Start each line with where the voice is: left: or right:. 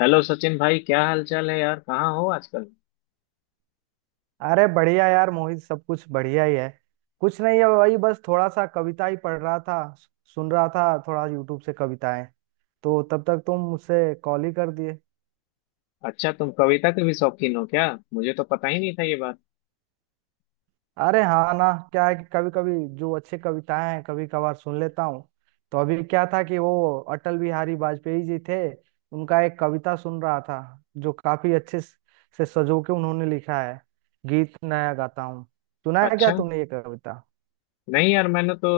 left: Hello Sachin भाई, क्या हाल चाल है यार? कहाँ हो आजकल?
right: अरे बढ़िया यार मोहित, सब कुछ बढ़िया ही है। कुछ नहीं है, वही बस थोड़ा सा कविता ही पढ़ रहा था, सुन रहा था थोड़ा यूट्यूब से कविताएं। तो तब तक तुम मुझसे कॉल ही कर दिए।
left: अच्छा, तुम कविता के भी शौकीन हो क्या? मुझे तो पता ही नहीं था ये बात।
right: अरे हाँ ना, क्या है कि कभी कभी जो अच्छे कविताएं हैं कभी कभार सुन लेता हूँ। तो अभी क्या था कि वो अटल बिहारी वाजपेयी जी थे, उनका एक कविता सुन रहा था, जो काफी अच्छे से सजो के उन्होंने लिखा है, गीत नया गाता हूँ। सुना है क्या
left: अच्छा।
right: तुमने ये कविता?
left: नहीं यार, मैंने तो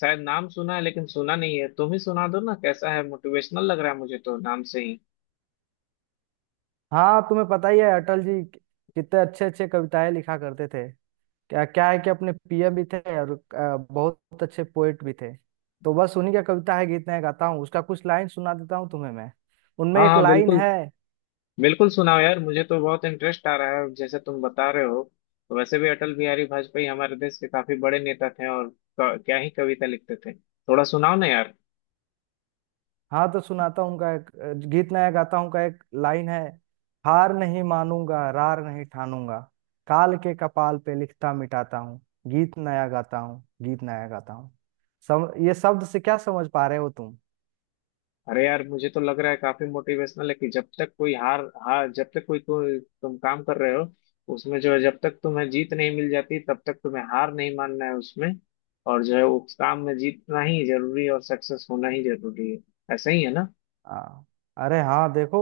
left: शायद नाम सुना है लेकिन सुना नहीं है। तुम ही सुना दो ना, कैसा है? मोटिवेशनल लग रहा है मुझे तो नाम से ही।
right: हाँ, तुम्हें पता ही है अटल जी कितने अच्छे अच्छे कविताएं लिखा करते थे। क्या क्या है कि अपने पीएम भी थे और बहुत अच्छे पोएट भी थे। तो बस उन्हीं का कविता है, गीत मैं गाता हूँ, उसका कुछ लाइन सुना देता हूँ तुम्हें मैं। उनमें
left: हाँ
right: एक
left: हाँ,
right: लाइन
left: बिल्कुल।
right: है।
left: बिल्कुल सुनाओ यार, मुझे तो बहुत इंटरेस्ट आ रहा है जैसे तुम बता रहे हो। वैसे भी अटल बिहारी वाजपेयी हमारे देश के काफी बड़े नेता थे, और क्या ही कविता लिखते थे। थोड़ा सुनाओ ना यार।
right: हाँ, तो सुनाता हूँ उनका एक गीत नया गाता हूँ का एक लाइन है। हार नहीं मानूंगा, रार नहीं ठानूंगा, काल के कपाल पे लिखता मिटाता हूँ, गीत नया गाता हूँ, गीत नया गाता हूँ। सम ये शब्द से क्या समझ पा रहे हो तुम?
left: अरे यार, मुझे तो लग रहा है काफी मोटिवेशनल है, कि जब तक कोई हार, हार, जब तक कोई कोई तुम काम कर रहे हो, उसमें जो है, जब तक तुम्हें जीत नहीं मिल जाती तब तक तुम्हें हार नहीं मानना है उसमें। और जो है, उस काम में जीतना ही जरूरी है और सक्सेस होना ही जरूरी है। ऐसा ही है ना?
right: हाँ। अरे हाँ, देखो,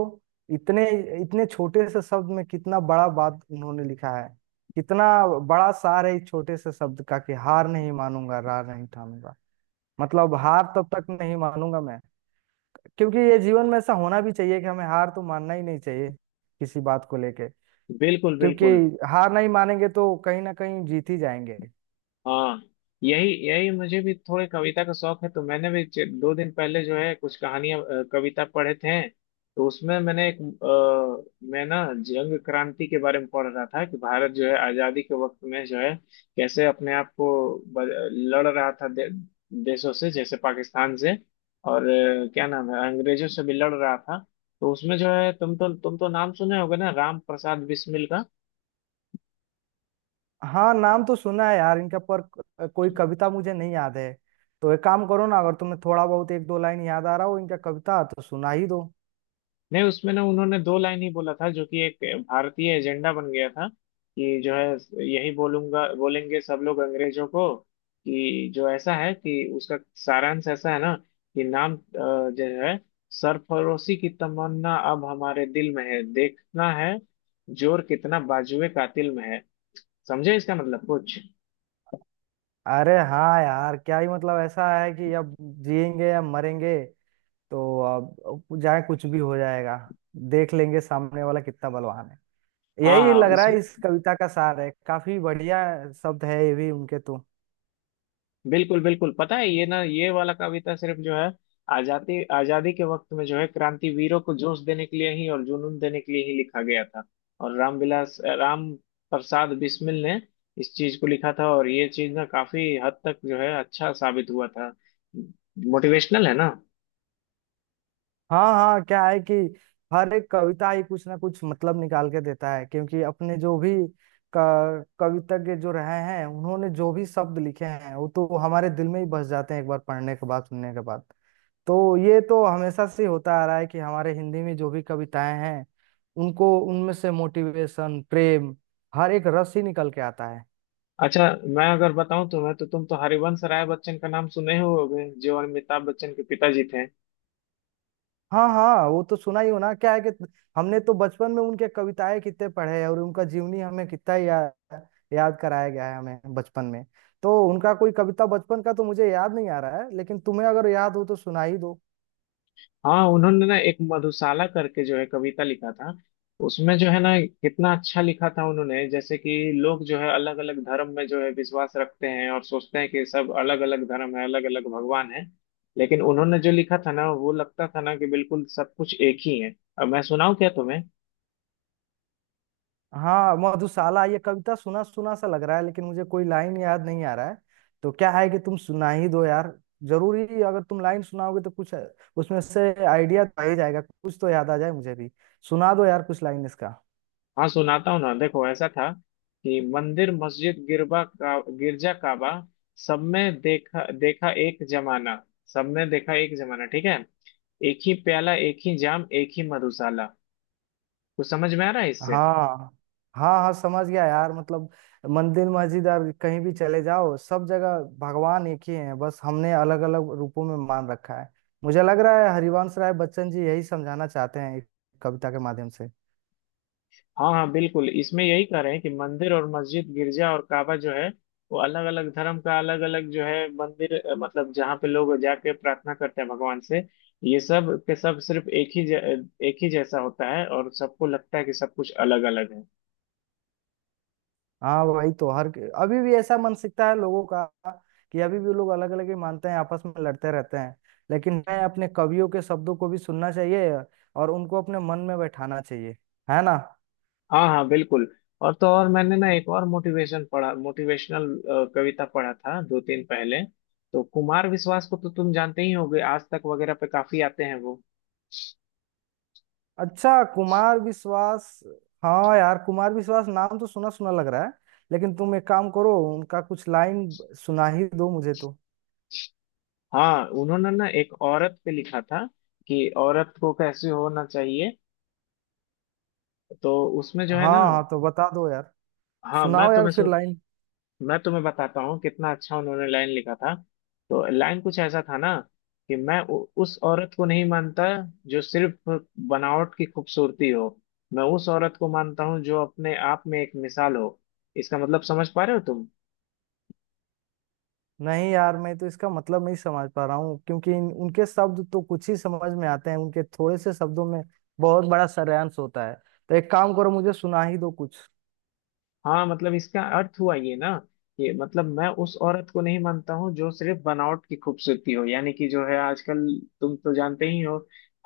right: इतने इतने छोटे से शब्द में कितना बड़ा बात उन्होंने लिखा है। कितना बड़ा सार है इस छोटे से शब्द का कि हार नहीं मानूंगा, रार नहीं ठानूंगा। मतलब हार तब तक नहीं मानूंगा मैं, क्योंकि ये जीवन में ऐसा होना भी चाहिए कि हमें हार तो मानना ही नहीं चाहिए किसी बात को लेके।
left: बिल्कुल
right: क्योंकि
left: बिल्कुल।
right: हार नहीं मानेंगे तो कहीं ना कहीं जीत ही जाएंगे।
left: हाँ, यही यही, मुझे भी थोड़े कविता का शौक है। तो मैंने भी दो दिन पहले जो है, कुछ कहानियां कविता पढ़े थे। तो उसमें मैंने एक मैं ना जंग क्रांति के बारे में पढ़ रहा था, कि भारत जो है आजादी के वक्त में जो है कैसे अपने आप को लड़ रहा था देशों से, जैसे पाकिस्तान से, और क्या नाम है, अंग्रेजों से भी लड़ रहा था। तो उसमें जो है, तुम तो नाम सुने होगे ना राम प्रसाद बिस्मिल का।
right: हाँ, नाम तो सुना है यार इनका, पर कोई कविता मुझे नहीं याद है। तो एक काम करो ना, अगर तुम्हें थोड़ा बहुत एक दो लाइन याद आ रहा हो इनका कविता, तो सुना ही दो।
left: नहीं, उसमें ना उन्होंने दो लाइन ही बोला था, जो कि एक भारतीय एजेंडा बन गया था। कि जो है, यही बोलूंगा बोलेंगे सब लोग अंग्रेजों को। कि जो ऐसा है कि उसका सारांश ऐसा है ना, कि नाम जो है, सरफरोशी की तमन्ना अब हमारे दिल में है, देखना है जोर कितना बाजुए कातिल में है। समझे इसका मतलब कुछ?
right: अरे हाँ यार, क्या ही मतलब ऐसा है कि अब जिएंगे या मरेंगे, तो अब जाए, कुछ भी हो जाएगा, देख लेंगे सामने वाला कितना बलवान है।
left: हाँ
right: यही
left: हाँ।
right: लग
left: इस,
right: रहा है इस कविता का सार है। काफी बढ़िया शब्द है ये भी उनके तो।
left: बिल्कुल बिल्कुल, पता है ये ना, ये वाला कविता सिर्फ जो है आजादी, आजादी के वक्त में जो है क्रांतिवीरों को जोश देने के लिए ही और जुनून देने के लिए ही लिखा गया था। और रामविलास राम प्रसाद बिस्मिल ने इस चीज को लिखा था, और ये चीज ना काफी हद तक जो है अच्छा साबित हुआ था। मोटिवेशनल है ना?
right: हाँ हाँ, क्या है कि हर एक कविता ही कुछ ना कुछ मतलब निकाल के देता है, क्योंकि अपने जो भी कवितज्ञ जो रहे हैं, उन्होंने जो भी शब्द लिखे हैं वो तो हमारे दिल में ही बस जाते हैं एक बार पढ़ने के बाद, सुनने के बाद। तो ये तो हमेशा से होता आ रहा है कि हमारे हिंदी में जो भी कविताएं हैं, उनको उनमें से मोटिवेशन, प्रेम, हर एक रस ही निकल के आता है।
left: अच्छा, मैं अगर बताऊं तुम्हें, तो तुम तो हरिवंश राय बच्चन का नाम सुने ही होगे, जो अमिताभ बच्चन के पिताजी थे।
right: हाँ हाँ, वो तो सुना ही हो ना। क्या है कि हमने तो बचपन में उनके कविताएं कितने पढ़े हैं, और उनका जीवनी हमें कितना ही याद कराया गया है हमें बचपन में। तो उनका कोई कविता बचपन का तो मुझे याद नहीं आ रहा है, लेकिन तुम्हें अगर याद हो तो सुना ही दो।
left: हाँ, उन्होंने ना एक मधुशाला करके जो है कविता लिखा था। उसमें जो है ना, कितना अच्छा लिखा था उन्होंने, जैसे कि लोग जो है अलग अलग धर्म में जो है विश्वास रखते हैं और सोचते हैं कि सब अलग अलग धर्म है, अलग अलग भगवान है। लेकिन उन्होंने जो लिखा था ना, वो लगता था ना कि बिल्कुल सब कुछ एक ही है। अब मैं सुनाऊं क्या तुम्हें?
right: हाँ, मधुशाला ये कविता सुना सुना सा लग रहा है, लेकिन मुझे कोई लाइन याद नहीं आ रहा है। तो क्या है कि तुम सुना ही दो यार। जरूरी, अगर तुम लाइन सुनाओगे तो कुछ उसमें से आइडिया तो आ ही जाएगा, कुछ तो याद आ जाए मुझे भी। सुना दो यार कुछ लाइन इसका।
left: हाँ सुनाता हूँ ना, देखो ऐसा था कि मंदिर मस्जिद गिरबा का गिरजा काबा, सब में देखा देखा एक जमाना, सब में देखा एक जमाना, ठीक है, एक ही प्याला एक ही जाम एक ही मधुशाला। कुछ समझ में आ रहा है इससे?
right: हाँ। हाँ हाँ, समझ गया यार। मतलब मंदिर मस्जिद और कहीं भी चले जाओ, सब जगह भगवान एक ही है, बस हमने अलग अलग रूपों में मान रखा है। मुझे लग रहा है हरिवंश राय बच्चन जी यही समझाना चाहते हैं एक कविता के माध्यम से।
left: हाँ हाँ, बिल्कुल, इसमें यही कह रहे हैं कि मंदिर और मस्जिद गिरजा और काबा जो है, वो अलग अलग धर्म का अलग अलग जो है मंदिर मतलब जहाँ पे लोग जाके प्रार्थना करते हैं भगवान से, ये सब के सब सिर्फ एक ही एक ही जैसा होता है, और सबको लगता है कि सब कुछ अलग अलग है।
right: हाँ, वही तो। हर, अभी भी ऐसा मानसिकता है लोगों का कि अभी भी लोग अलग अलग ही मानते हैं, आपस में लड़ते रहते हैं। लेकिन मैं, अपने कवियों के शब्दों को भी सुनना चाहिए और उनको अपने मन में बैठाना चाहिए, है ना?
left: हाँ हाँ बिल्कुल। और तो और, मैंने ना एक और मोटिवेशन पढ़ा, मोटिवेशनल कविता पढ़ा था दो तीन पहले। तो कुमार विश्वास को तो तुम जानते ही होगे, आज तक वगैरह पे काफी आते हैं वो।
right: अच्छा, कुमार विश्वास। हाँ यार, कुमार विश्वास नाम तो सुना सुना लग रहा है। लेकिन तुम एक काम करो, उनका कुछ लाइन सुना ही दो मुझे तो।
left: हाँ, उन्होंने ना एक औरत पे लिखा था, कि औरत को कैसे होना चाहिए। तो उसमें जो
right: हाँ
left: है ना,
right: हाँ, तो बता दो यार।
left: हाँ
right: सुनाओ यार फिर लाइन।
left: मैं तुम्हें बताता हूँ कितना अच्छा उन्होंने लाइन लिखा था। तो लाइन कुछ ऐसा था ना, कि मैं उस औरत को नहीं मानता जो सिर्फ बनावट की खूबसूरती हो, मैं उस औरत को मानता हूँ जो अपने आप में एक मिसाल हो। इसका मतलब समझ पा रहे हो तुम?
right: नहीं यार, मैं तो इसका मतलब नहीं समझ पा रहा हूँ, क्योंकि उनके शब्द तो कुछ ही समझ में आते हैं। उनके थोड़े से शब्दों में बहुत बड़ा सारांश होता है। तो एक काम करो, मुझे सुना ही दो कुछ।
left: हाँ, मतलब इसका अर्थ हुआ ये ना, कि मतलब मैं उस औरत को नहीं मानता हूँ जो सिर्फ बनावट की खूबसूरती हो, यानी कि जो है आजकल, तुम तो जानते ही हो,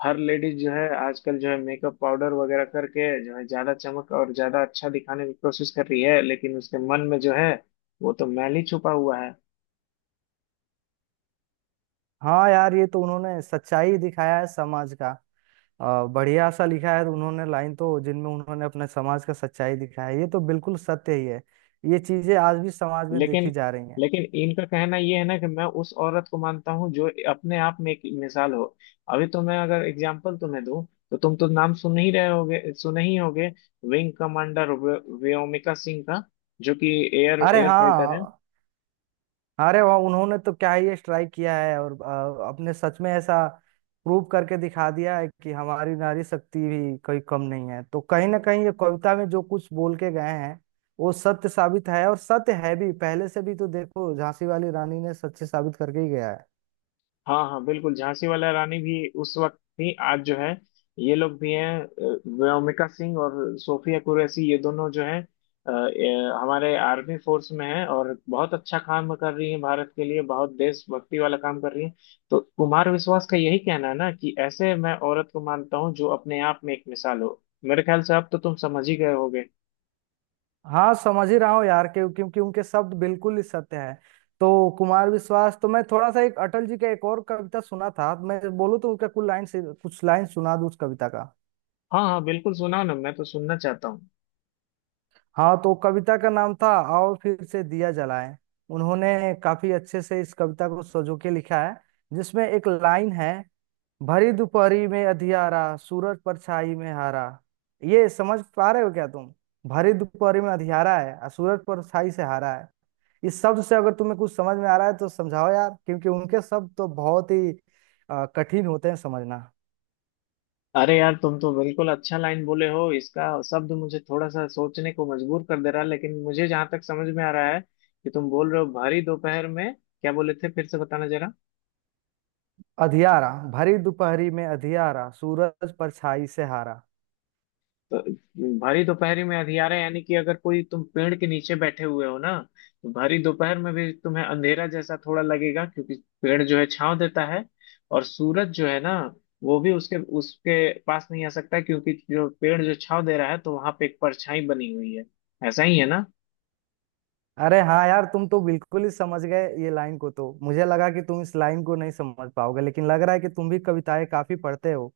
left: हर लेडीज जो है आजकल जो है मेकअप पाउडर वगैरह करके जो है ज्यादा चमक और ज्यादा अच्छा दिखाने की कोशिश कर रही है, लेकिन उसके मन में जो है वो तो मैल ही छुपा हुआ है।
right: हाँ यार, ये तो उन्होंने सच्चाई दिखाया है समाज का। बढ़िया सा लिखा है उन्होंने लाइन तो, जिनमें उन्होंने अपने समाज का सच्चाई दिखा है। ये तो बिल्कुल सत्य ही है। ये चीजें आज भी समाज में देखी
left: लेकिन
right: जा रही हैं।
left: लेकिन इनका कहना ये है ना, कि मैं उस औरत को मानता हूँ जो अपने आप में एक मिसाल हो। अभी तो मैं अगर एग्जाम्पल तुम्हें दूं, तो तुम तो नाम सुन ही रहे होगे, सुने ही होगे, विंग कमांडर व्योमिका सिंह का, जो कि एयर
right: अरे
left: एयर फाइटर है।
right: हाँ। अरे वाह, उन्होंने तो क्या ही स्ट्राइक किया है, और अपने सच में ऐसा प्रूव करके दिखा दिया है कि हमारी नारी शक्ति भी कोई कम नहीं है। तो कहीं ना कहीं ये कविता में जो कुछ बोल के गए हैं, वो सत्य साबित है, और सत्य है भी। पहले से भी तो देखो, झांसी वाली रानी ने सत्य साबित करके ही गया है।
left: हाँ हाँ, बिल्कुल, झांसी वाला रानी भी उस वक्त थी, आज जो है ये लोग भी हैं, व्योमिका सिंह और सोफिया कुरैशी, ये दोनों जो हैं हमारे आर्मी फोर्स में हैं और बहुत अच्छा काम कर रही हैं, भारत के लिए बहुत देशभक्ति वाला काम कर रही हैं। तो कुमार विश्वास का यही कहना है ना कि ऐसे मैं औरत को मानता हूँ जो अपने आप में एक मिसाल हो। मेरे ख्याल से अब तो तुम समझ ही गए होगे।
right: हाँ समझ ही रहा हूँ यार, क्योंकि उनके शब्द बिल्कुल ही सत्य है। तो कुमार विश्वास तो, मैं थोड़ा सा एक अटल जी का एक और कविता सुना था, मैं बोलूँ तो उनका कुल लाइन से कुछ लाइन सुना दूँ उस कविता का।
left: हाँ हाँ, बिल्कुल सुनाओ ना, मैं तो सुनना चाहता हूँ।
right: हाँ तो कविता का नाम था आओ फिर से दिया जलाएं। उन्होंने काफी अच्छे से इस कविता को सजो के लिखा है, जिसमें एक लाइन है, भरी दोपहरी में अधियारा, सूरज परछाई में हारा। ये समझ पा रहे हो क्या तुम? भरी दोपहरी में अधियारा है और सूरज परछाई से हारा है। इस शब्द से अगर तुम्हें कुछ समझ में आ रहा है तो समझाओ यार, क्योंकि उनके शब्द तो बहुत ही कठिन होते हैं समझना।
left: अरे यार, तुम तो बिल्कुल अच्छा लाइन बोले हो, इसका शब्द मुझे थोड़ा सा सोचने को मजबूर कर दे रहा है। लेकिन मुझे जहां तक समझ में आ रहा है कि तुम बोल रहे हो भारी दोपहर में, क्या बोले थे फिर से बताना जरा?
right: अधियारा, भरी दोपहरी में अधियारा, सूरज परछाई से हारा।
left: तो भारी दोपहरी में अंधियारा, यानी कि अगर कोई तुम पेड़ के नीचे बैठे हुए हो ना, तो भारी दोपहर में भी तुम्हें अंधेरा जैसा थोड़ा लगेगा, क्योंकि पेड़ जो है छांव देता है, और सूरज जो है ना वो भी उसके उसके पास नहीं आ सकता, क्योंकि जो पेड़ जो छांव दे रहा है तो वहां पे एक परछाई बनी हुई है। ऐसा ही है ना?
right: अरे हाँ यार, तुम तो बिल्कुल ही समझ गए ये लाइन को। तो मुझे लगा कि तुम इस लाइन को नहीं समझ पाओगे, लेकिन लग रहा है कि तुम भी कविताएं काफी पढ़ते हो,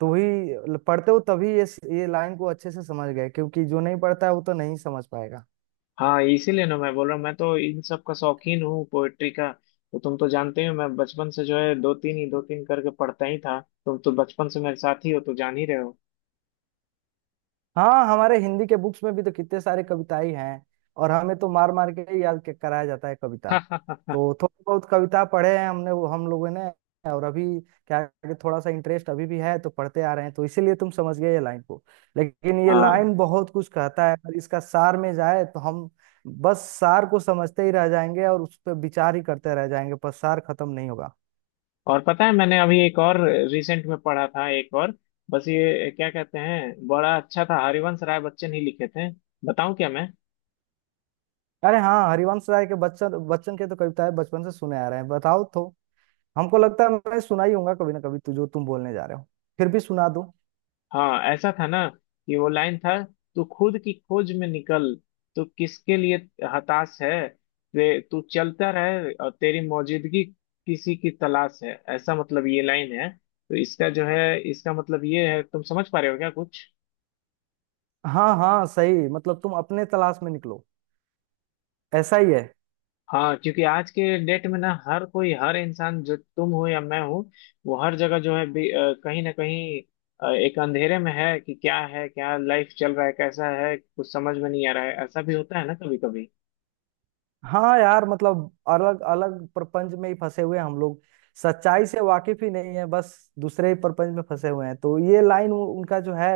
right: तो ही पढ़ते हो तभी ये लाइन को अच्छे से समझ गए। क्योंकि जो नहीं पढ़ता है वो तो नहीं समझ पाएगा।
left: हाँ, इसीलिए ना मैं बोल रहा हूँ, मैं तो इन सब का शौकीन हूँ पोएट्री का। तो तुम तो जानते ही हो, मैं बचपन से जो है दो तीन ही दो तीन करके पढ़ता ही था। तुम तो बचपन से मेरे साथ ही हो, तो जान ही रहे हो।
right: हाँ, हमारे हिंदी के बुक्स में भी तो कितने सारे कविताएं हैं, और हमें तो मार मार के ही याद कराया जाता है कविता। तो थोड़ी बहुत कविता पढ़े हैं हमने, वो हम लोगों ने। और अभी क्या है कि थोड़ा सा इंटरेस्ट अभी भी है, तो पढ़ते आ रहे हैं, तो इसीलिए तुम समझ गए ये लाइन को। लेकिन ये
left: हाँ,
right: लाइन बहुत कुछ कहता है, अगर इसका सार में जाए तो हम बस सार को समझते ही रह जाएंगे और उस पर विचार ही करते रह जाएंगे, पर सार खत्म नहीं होगा।
left: और पता है, मैंने अभी एक और रिसेंट में पढ़ा था, एक और, बस ये क्या कहते हैं, बड़ा अच्छा था, हरिवंश राय बच्चन ही लिखे थे। बताऊं क्या मैं?
right: अरे हाँ, हरिवंश राय के बच्चन, बच्चन के तो कविताएं बचपन से सुने आ रहे हैं, बताओ तो। हमको लगता है मैं सुना ही होगा कभी ना कभी तू जो तुम बोलने जा रहे हो, फिर भी सुना दूं।
left: हाँ, ऐसा था ना कि वो लाइन था, तू खुद की खोज में निकल, तू किसके लिए हताश है, तू चलता रहे और तेरी मौजूदगी किसी की तलाश है, ऐसा मतलब ये लाइन है। तो इसका जो है, इसका मतलब ये है, तुम समझ पा रहे हो क्या कुछ?
right: हाँ हाँ सही, मतलब तुम अपने तलाश में निकलो, ऐसा ही है।
left: हाँ, क्योंकि आज के डेट में ना हर कोई, हर इंसान, जो तुम हो या मैं हूँ, वो हर जगह जो है कहीं ना कहीं एक अंधेरे में है कि क्या है, क्या लाइफ चल रहा है, कैसा है, कुछ समझ में नहीं आ रहा है, ऐसा भी होता है ना कभी कभी।
right: हाँ यार, मतलब अलग अलग प्रपंच में ही फंसे हुए हैं हम लोग। सच्चाई से वाकिफ ही नहीं है, बस दूसरे ही प्रपंच में फंसे हुए हैं। तो ये लाइन उनका जो है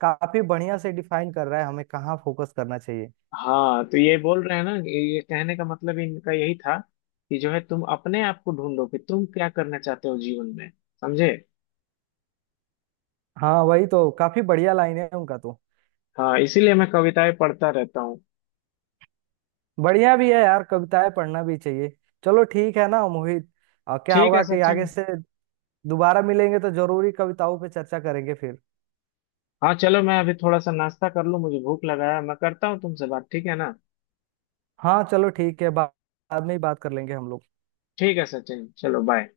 right: काफी बढ़िया से डिफाइन कर रहा है हमें कहाँ फोकस करना चाहिए।
left: हाँ, तो ये बोल रहे हैं ना, ये कहने का मतलब इनका यही था, कि जो है तुम अपने आप को ढूंढो कि तुम क्या करना चाहते हो जीवन में। समझे?
right: हाँ, वही तो काफी बढ़िया लाइन है उनका तो।
left: हाँ, इसीलिए मैं कविताएं पढ़ता रहता हूँ।
right: बढ़िया भी है यार, कविताएं पढ़ना भी चाहिए। चलो ठीक है ना मोहित, और क्या
left: ठीक है
right: होगा कि आगे
left: सचिन।
right: से दोबारा मिलेंगे तो जरूरी कविताओं पे चर्चा करेंगे फिर।
left: हाँ चलो, मैं अभी थोड़ा सा नाश्ता कर लूँ, मुझे भूख लगा है। मैं करता हूँ तुमसे बात, ठीक है ना?
right: हाँ चलो ठीक है, बाद में ही बात कर लेंगे हम लोग।
left: ठीक है सचिन, चलो बाय।